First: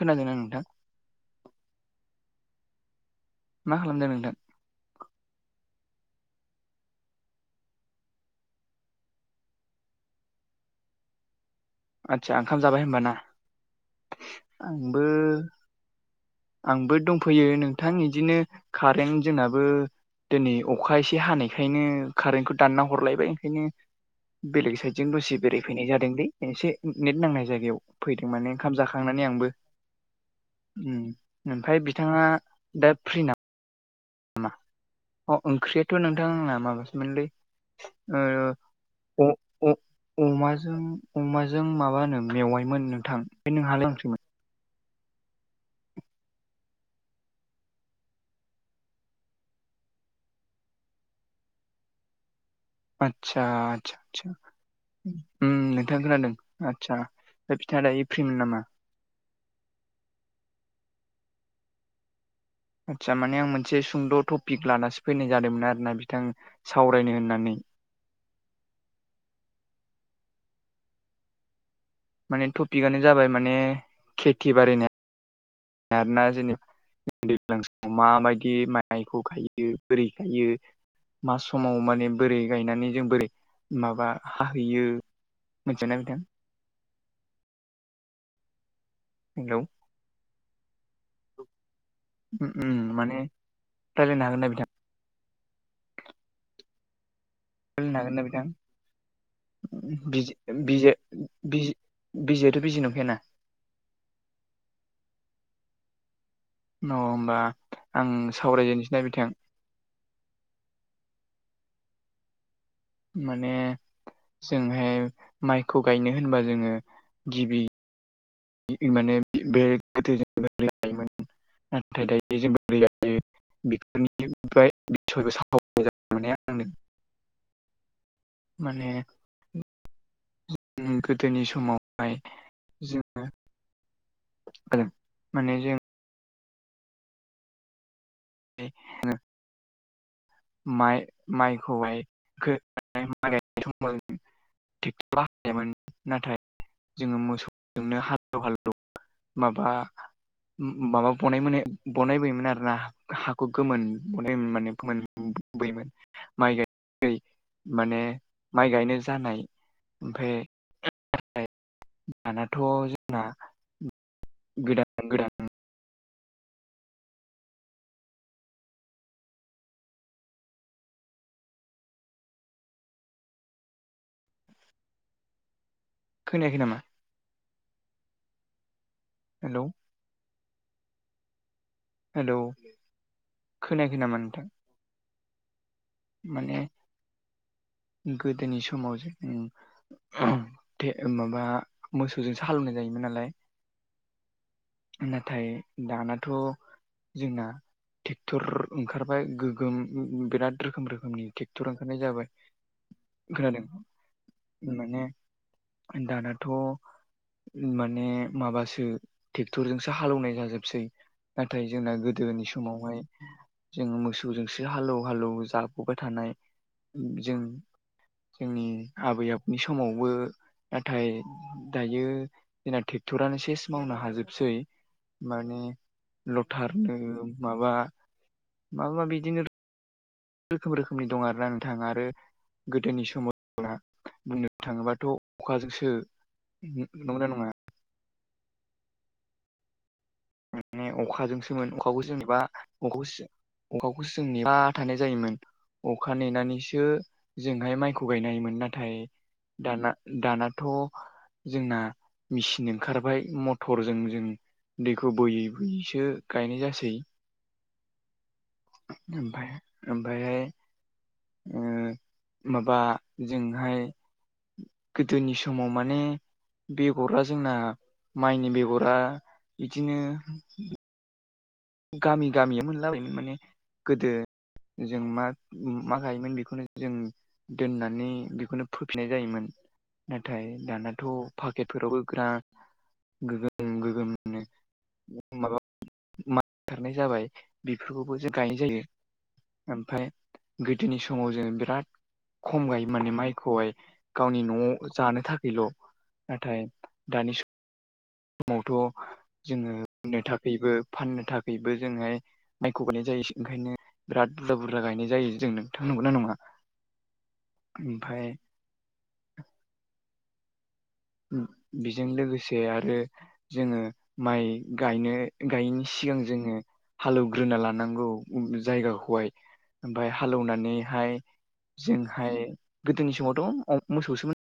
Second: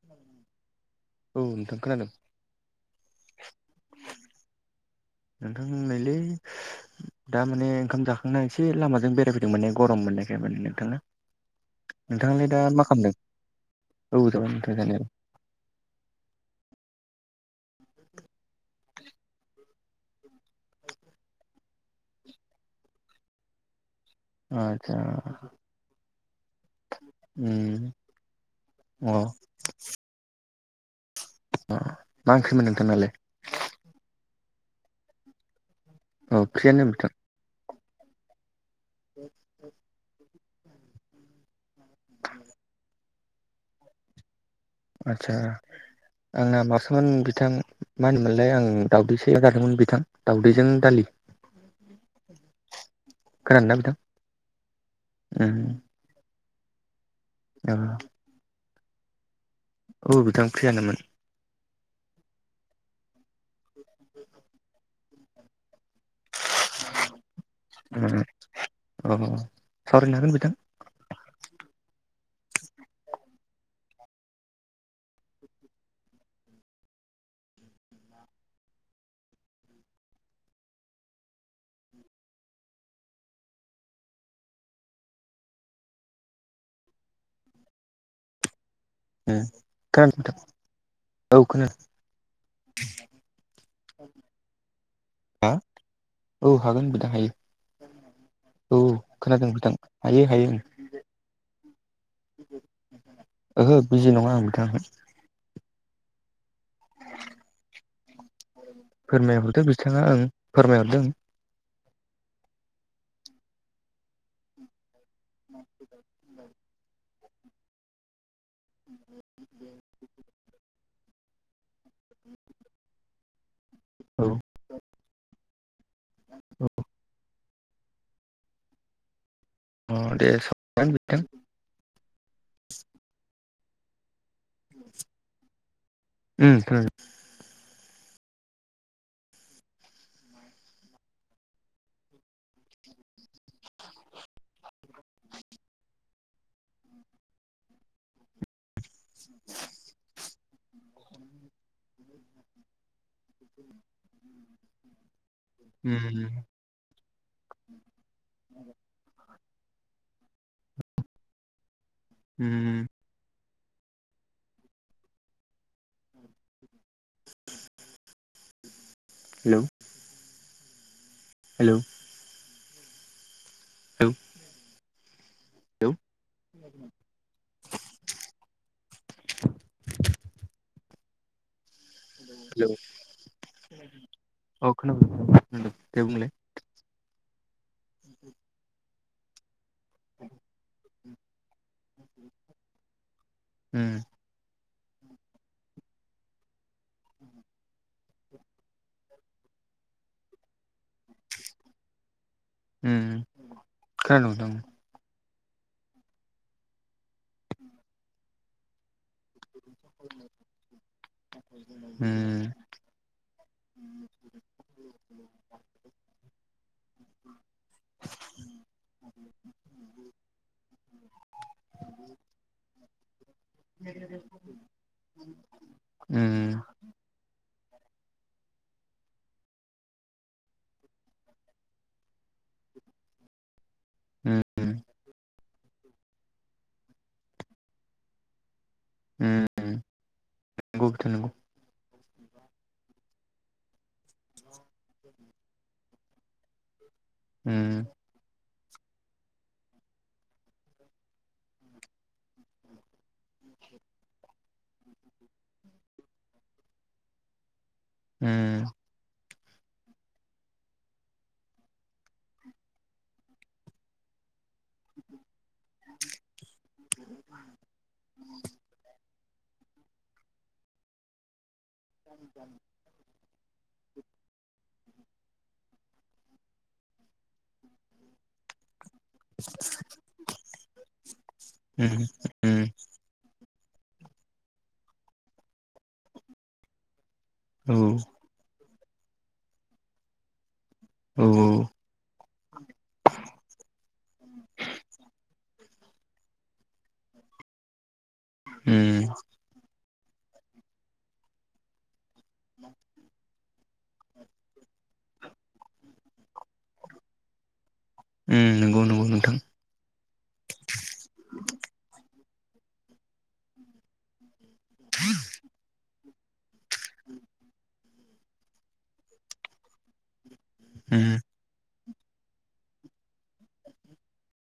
खोनादोंना नोंथां? औ नोंथां खोनादों। मा खालामदों नोंथां? नोंथांहोननायलै दा माने ओंखाम जाखांना एसे लामाजों बेरायफैदोंमोने गरम मोननायखाय माने नोंथां आदसा ओंखाम जाबाय होनबाना औ जाबाय नोंथां आंबो जानायालाय आंबो दंफैयो नोंथां इदिनो कारेन्ट जोंनाबो दिनै अखा एसे हानायखायनो कारेन्टखौ दानना हरलायबाय ओंखायनो बेलेग आदसा साइडजों दसे बेरायफैनाय जादोंलै एसे नेट नांनाय जायगायाव उम फैदों माने ओंखाम अ जाखांनानै आंबो ओमफफ्राय बिथाङा मा ओंख्रिमोन दा नोंथांनालाय फ्रि ना नामा अ ओंख्रियाथ' औ नोंथांना फ्रियानो नोंथां माबासोमोनलै अ अ अमाजों अमाजों माबा होनो मेवाइमोन नोंथां बे नोंहालाय मा ओंख्रिमोन? आचसा आंना बासोमोन बिथां मा होनोमोनलाय आं दाउदैसो एलना जादोंमोन बिथां दाउदैजों दालि। आदसा खोनादोंना बिथां आदसा आसा उम नोंथां खोनादों आदसा फाय औ बिथाङा दायो फ्रिमोन नामा? औ बिथां फ्रियानोमोन। आदसा माने आं मोनसे सुंद' टपिक लानसो फैनाय जादोंमोन आरोोना बिथां सावरायनो होननानै अ सावरायनो हागोन बिथां। माने टपिकआनो जाबाय माने खेथि बारिनि आरोना जेनि दैज्लां समाव माबायदि माइखौ गायो बोरै गायो मा समाव माने बोरै गायनानै जों बोरै माबा हाहैयो मिथियाना नोंथां? खोनादों हेलौ नोंथां? औ खोनादों माने रायज्लायनो हागोन ना बिथां? हो औ हागोन बिथां हायो‌। होननो हागोन ना बिथां? बिथां हायो बिजि हायो बिजि बिजि बिजिथ' बिजि नंखायाना? ओहो बिजि नङा आं नोंथां। औ होनमबा आं सावरायजेनसै ना बिथां फोरमायहरदो बिथाङा ओं फोरमायहरदो ओं। माने जोंहाय माइखौ गायनो होनबा जोङो गिबि [unintelligible] [unintelligible] मोजां औ मोना आं माने अ दे सावरायगोन बिथां गोदोनि समावहाय जोङो माने जों [unintelligible] [inaudible] माइ माइखौहाय [unintelligible] ट्रेक्टर हायामोन नाथाय जोङो मोसौजोंनो हालौ हालौ माबा माबा बनाय बानायबोयोमोन आरोना हा हाखौ गोमोन बनायोमोन माने गोमोन बोयोमोन उम माइ गाय माने माइ गायनो जानाय ओमफाय दानाथ' उम गोदान गोदान हेलौ। हेलौ। औ। [unintelligible] नायाखै नामा? हेलौ। हेलौ खोनायाखै नामा नोंथां? अ खोनाबाय नोंथां उम दे बुं माने गोदोनि समाव जों ओ माबा मोसौजोंसो हालौवनाय जायोमोन नालाय। उम। नाथाय दानाथ' जोंना थेक्टर ओंखारबाय गोगोम उम उम बिराद रोखोम रोखोमनि थेक्टर ओंखारनाय जाबाय। उम खोनादों खोनादों नोंथां माने दानाथ' माने माबासो थेक्टरजोंसो हालौवनाय जाजोबसै नाथाय जोंना उम गोदोनि समावहाय जों मोसौजोंसो हालौ हालौ जाबोबाय थानाय जों जोंनि आबै आब'नि समावबो नाथाय दायो जोंना थेक्टरानो सेस मावनो हाजोबसै माने उम लथार ओ माबा माबा बिदिनो रोखोम रोखोमनि दं आरो ना नोंथां आरो गोदोनि समाव बुंनो उम थाङोबाथ' अखाजोंसो न' नंगौना नङा? उम। माने नंगौ बिथां नंगौ अखाजोंसोमोन अखाखौ जेनेबा अखौस अखाखौसो जों नेना थानाय जायोमोन अखा नेनानैसो उम जोंहाय माइ खौ गायनो हायोमोन नाथाय दाना दानाथ' जोंना मिचिन ओंखारबाय मथरजों जों खौ बोयै बोयैसो गायनाय जासै। ओ। ओमफाय ओमफ्रायहाय ओ माबा जोंहाय गोदोनि समाव माने बेगरा जोंना माइनि बेगरा बिदिनो गामि गामि मोनलाबायोमोन माने गोदो जों मा मा गायोमोन बेखौनो जों दोननानै बेखौनो फोफिननाय जायोमोन नाथाय दानाथ' पाकेटफोरावबो बिरात उम। गोगोम गोगोमनो माबा मा खारनाय जाबाय औ बेफोरखौबो जों गायनाय जायो ओमफ्राय गोदोनि औ समाव जोङो बिराद खम गायो माने माइखौहाय गावनि न'आव जानो थाखायल' नाथाय दानि स मावथ' उम जोङो नो थाखैबो फाननो थाखैबो जोंङो माइखौ गायनाय जायोसै ओंखायनो बिराद बुरजा बुरजा गायनाय जायो जों नोंथां नंगौना नङा? ओमफ्राय ओं नोंगौ नोंगौ नोंथां। उम बिजों लोगोसे आरो जोङो माइ गायनो गायिनि सिगां जोङो हालौवग्रोना लानांगौ उम जायगाखौहाय ओमफाय उम हालौनानैहाय जोंहाय गोदोनि समावथ' अ मोसौसोमोन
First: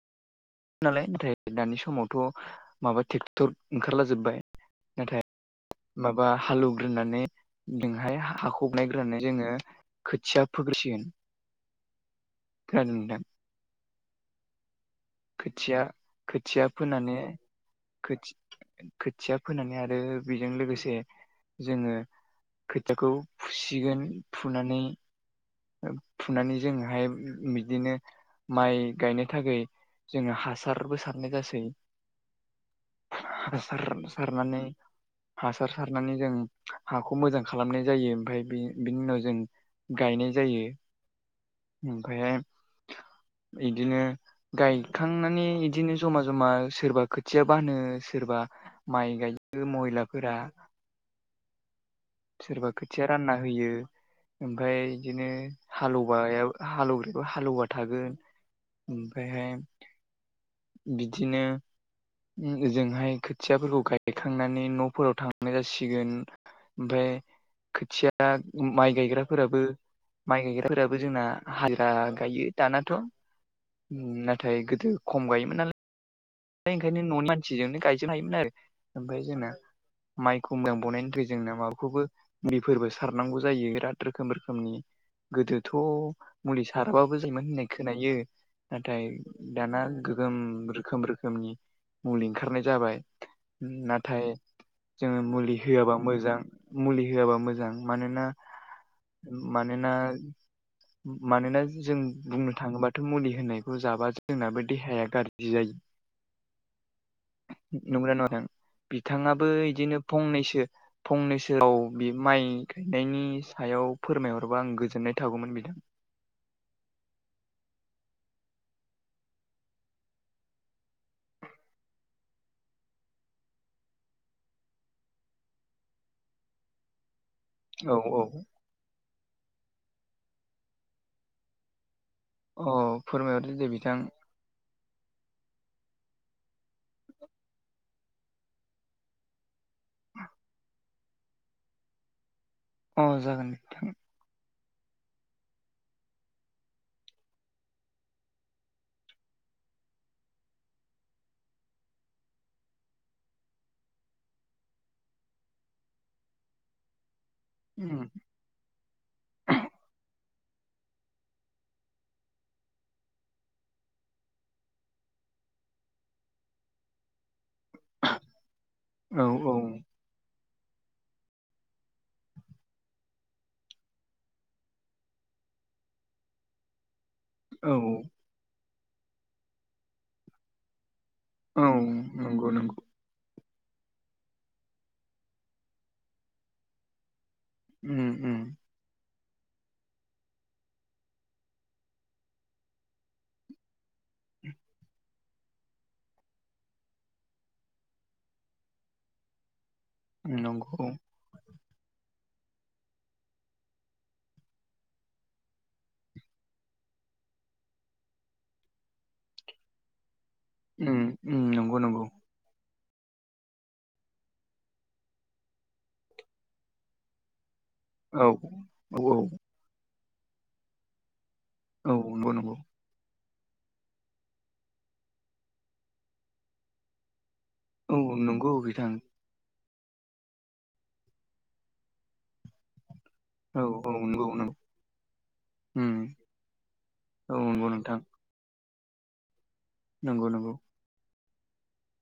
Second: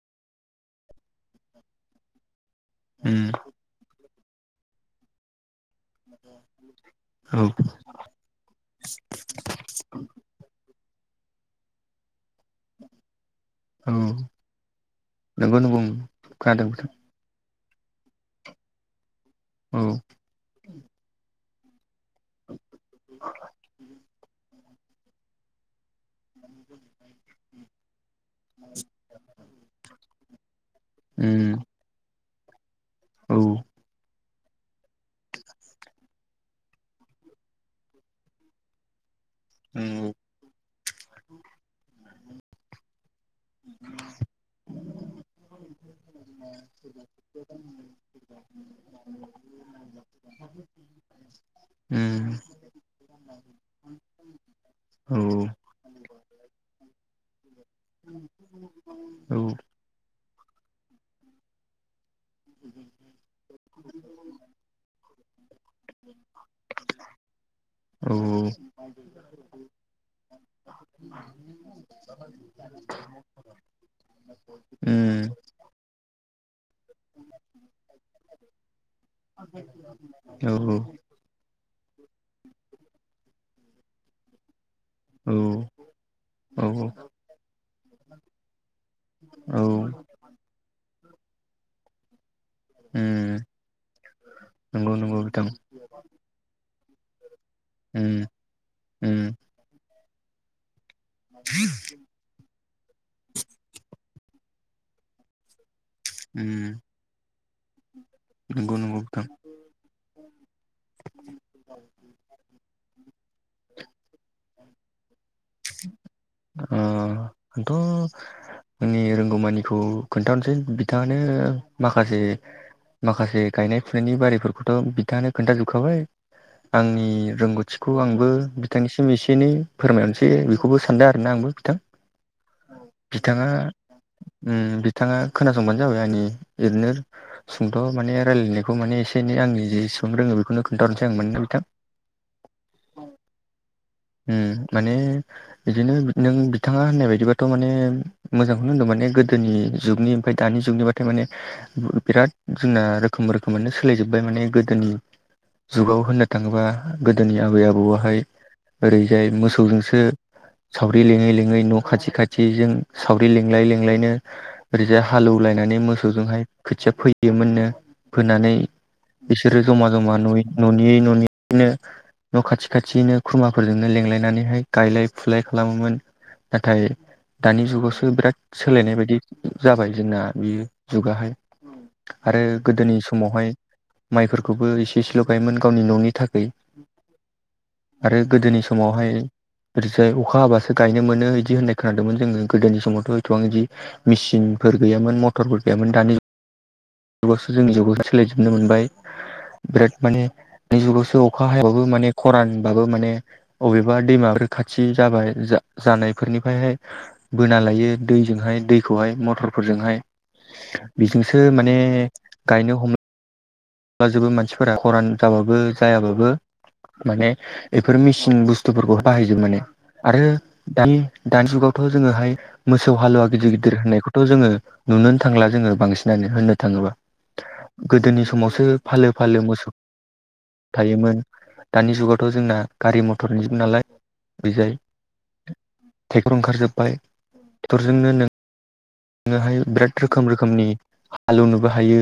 नालाय नाथाय दानि समावथ' माबा उम थेक्टर ओंखारलाजोबबाय नाथाय माबा हालेवग्रोनानै औ नोंहाय हााखबनायग्रोनानै जोङो खोथिया फोग्रसिगोन खदोंां औ नंगौ नंगौ खोथिया खोनादों खोथिया नोंथां फोनानै थि खोथिया फोनानै औ आरो बेजों लोगोसे जोङो खोथियाखौ खुसि फुसिगोन फुनानै फुनानै जोंहाय बिदिनो माइ गायनो थाखाय जोङो हासारबो सारनाय उम जासै। औ हासार सारनानै हासार सारनानै जों हाखौ मोजां खालामनाय जायो ओमफ्राय बै बिनि उनाव जों उम गायनाय जायो ओमफ्रायहाय इदिनो गायखांनानै इदिनो जमा जमा सोरबा खोथिया बानो सोरबा माइ गायो महिलाफोरा। उम सोरबा खोथिया रानना होयो। ओमफफ्राय औ बिदिनो हालौो हालौवग्रायखौो हालेववा थागोन। उम ओमफ्रायहाय बिदिनो ओजोंहाय खोथियाफोरखौ गायखांनानै न'फोराव थांनाय जासिगोन। ओमफफ्राय औ खोथिया माइ गायग्राफोराबो माइ गायग्राफोराबो जोंना हाजिरा गायो दानाथ' नाथाय गोदो खम गायोमोन नालाय ओमफ्राय ओंखायनो न'नि मानसिजोंनो गायजोबनो हायोमोन आरो ओमफ्राय जोंना माइखौ मोजां बनायनिफ्राय जोंना माबाखौबो ुलिफोरबो सारनांगौ जायो बिराद रोखोम रोखोमनि। गोदोथ' औ औ मुलि साराबाबो जायोमोन होननाय खोनायो। नाथाय औ दाना गोगोम रोखोम रोखोमनि मुलि ओंखारनाय जाबाय उम नाथाय नंगौ जोङो नंगौ बिथां मुलि होआबा मोजां मुलि होआबा मोजां उम मानोना उम मानोना मानोना जों बुंनो थाङोब्ला बाथौ मुलि होनायखौ जाबा जोंनाबो देहाया गाज्रि जायो। उम नंग्रा नङा नों नंगौ नंगौ बिथां बिथाङाबो बिदिनो फंनैसो फंनैसोआव बे माइ गायनायनि सायाव फोरमायहरबा आं गोजोननाय थागौमोन बिथां औ आंथ' आंनि रोंगौमानिखौ खोन्थाहसै बिथाङानो माखासे माखासे गायनाय फुनायनि बारिफोरखौथ' बिथाङानो खोन्थाजोबखाबाय आंनि रोंगौथि थखौ औ औ आंबो बिथांनिसिम एसे एनै फोरमायहरनोसै बेखौबो सानदों आरोना आंबो बिथां। अ फोरमायहरदो दे बिथां। ओम बिथाङा खोनासंबानो जाबाय आंनि ओरैनो सुंथ' माने रायजलायनायखौ माने एसे एनै आंनि जेसेबां रोङो बेखौनो खोन्थाहरनोसै आं मोननो बिथां अ जागोनथां। उम माने बिदिनो नों बिथाङा होननाय बायदिबाथ' माने मोजांखौनो होनदों माने गोदोनि जुगनि ओमफ्राय दानि जुगनिबाथ थमाने बिराद जोंना रोखोम रोखोमानो सोलाय जोबबाय माने गोदोनि जुगाव होननो थाङोबा गोदोनि आबै उम आबौहाय ओरैजाय मोसौजोंसो सावरि लिङै लिङै न' खाथि खाथिजों सावरि लिंलायै लिंलायनो ओरैजाय हालौवलायनानै मोसौजोंहाय खोथिया फोयोमोननो फोनानै औ औ बिसोरो जमा जमा नय न'नियै न'निनो न' खाथि खाथिनो खुरमाफोरजोंनो लेंलायनानैहाय गायलाय फुलाय खालामोमोन नाथाय दानि औ जुगावसो बिराद सोलायनाय बायदि जाबाय जोंना बे जुगाहाय। औ आरो नंगौ नंगौ गोदोनि समावहाय माइफोरखौबो एसे एसेल' गायोमोन गावनि न'नि थाखाय उम आरो गोदोनि उम सम समावहाय [inaudible] अखा हाबासो गायनो मोनो बिदि होननाय खोनादोंमोन जोंङो गोदोनि समावथ' एसेबां बिदि मेसिनफोर गैयामोन मथरफोर गैयामोन दानि जुगावसो जोंनि जुगाव सोलायजोबनो मोनबाय बिराद माने नंगौ दानि औ जुगावसो अखा हायाबाबो माने खरानबाबो माने अबेबा दैमाफोर खाथि जाबाय जा जानायफोरनिफ्रायहाय बोना लायो दैजोंहाय दैखौहाय मटरफोरजोंहाय उम उम बेजोंसो माने नंगौ नंगौ गायनो हमो जोबो मानसिफोरा खरान जाबाबो जायाबाबो माने बेफोर औ मेसिन बुस्थुफोरखौ औ बाहायजोब माने आरो दानि दानि जुगाव औ जोंङो नंगौ हाय नंगौ मो फिसौ हालुवा गिदिर गिदिर होननायखौथ' जोंङो नुनो थांला जोंङो बांसिनानो होननो थाङोब्ला। औ गोदोनि नंगौ समाव बिथां फालो मोसौ थायोमोन दानि जुगावथ' जोंना गारि मथरनि जबो औ नालाय औ नंगौ नंगौ बेजाय उम टेक्टर ओंखारजोब्बाय औ नंगौ नोंथां टेक्टरजोंनो नों हाय बिराद रोखोम नंगौ नंगौ रोखोमनि हालौवनोबो हायो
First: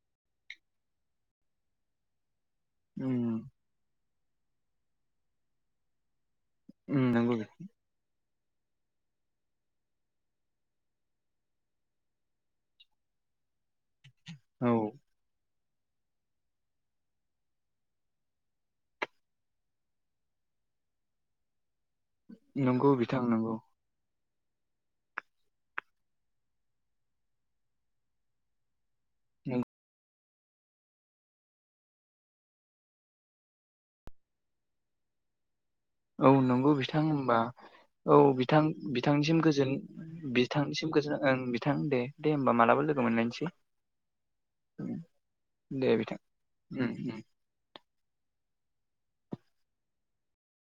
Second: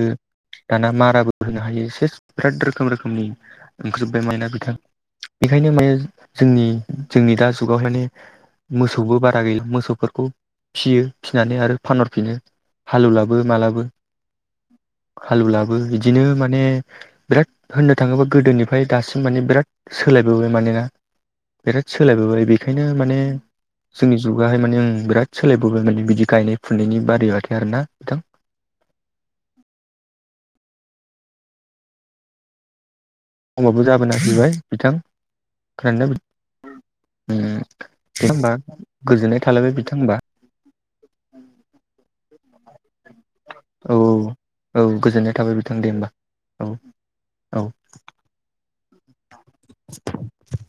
दाना माराबो होनो हायो सेस बिराद रोखोम उम रोखोमनि ओंखारजोब्बाय माइना बिथां बेखायनो जोंनि उम जोंनि नंगौ दा जुगावहाय माने मोसौबो बारा गैला मोसौफोरखौ फियो फिनानै आरो फानहरफिनो हालुलाबो मालाबो औ हालुलाबो बिदि बिदिनो माने बिराद होननो थाङोबा गोदोनिफ्राय दासिम माने बिराद सोलायबोबाय मानोना बिराद सोलायबोबाय बेखायनो नंगौ माने बिथां नंगौ जोंनि जुगाहाय माने ओं बिराद सोलायबोबाय माने बिदि गायनाय फुनायनि बारआथाय आर ना। [inaudible] समाबो जाबोना फैबाय बिथां। खोनादोंना औ नंगौ बिथां होमबा औ होमबा बिथां बिथांनिसिम गोजोननाय गोजोन थालायबाय बिथां होमबा बिथांनिसिम गोजोन ओं बिथां दे दे होमबा मालाबा लोगो लोगो मोनलायनोसै औ औ गोजोननाय थाबाय दे होमबा बिथां औ उम। औ।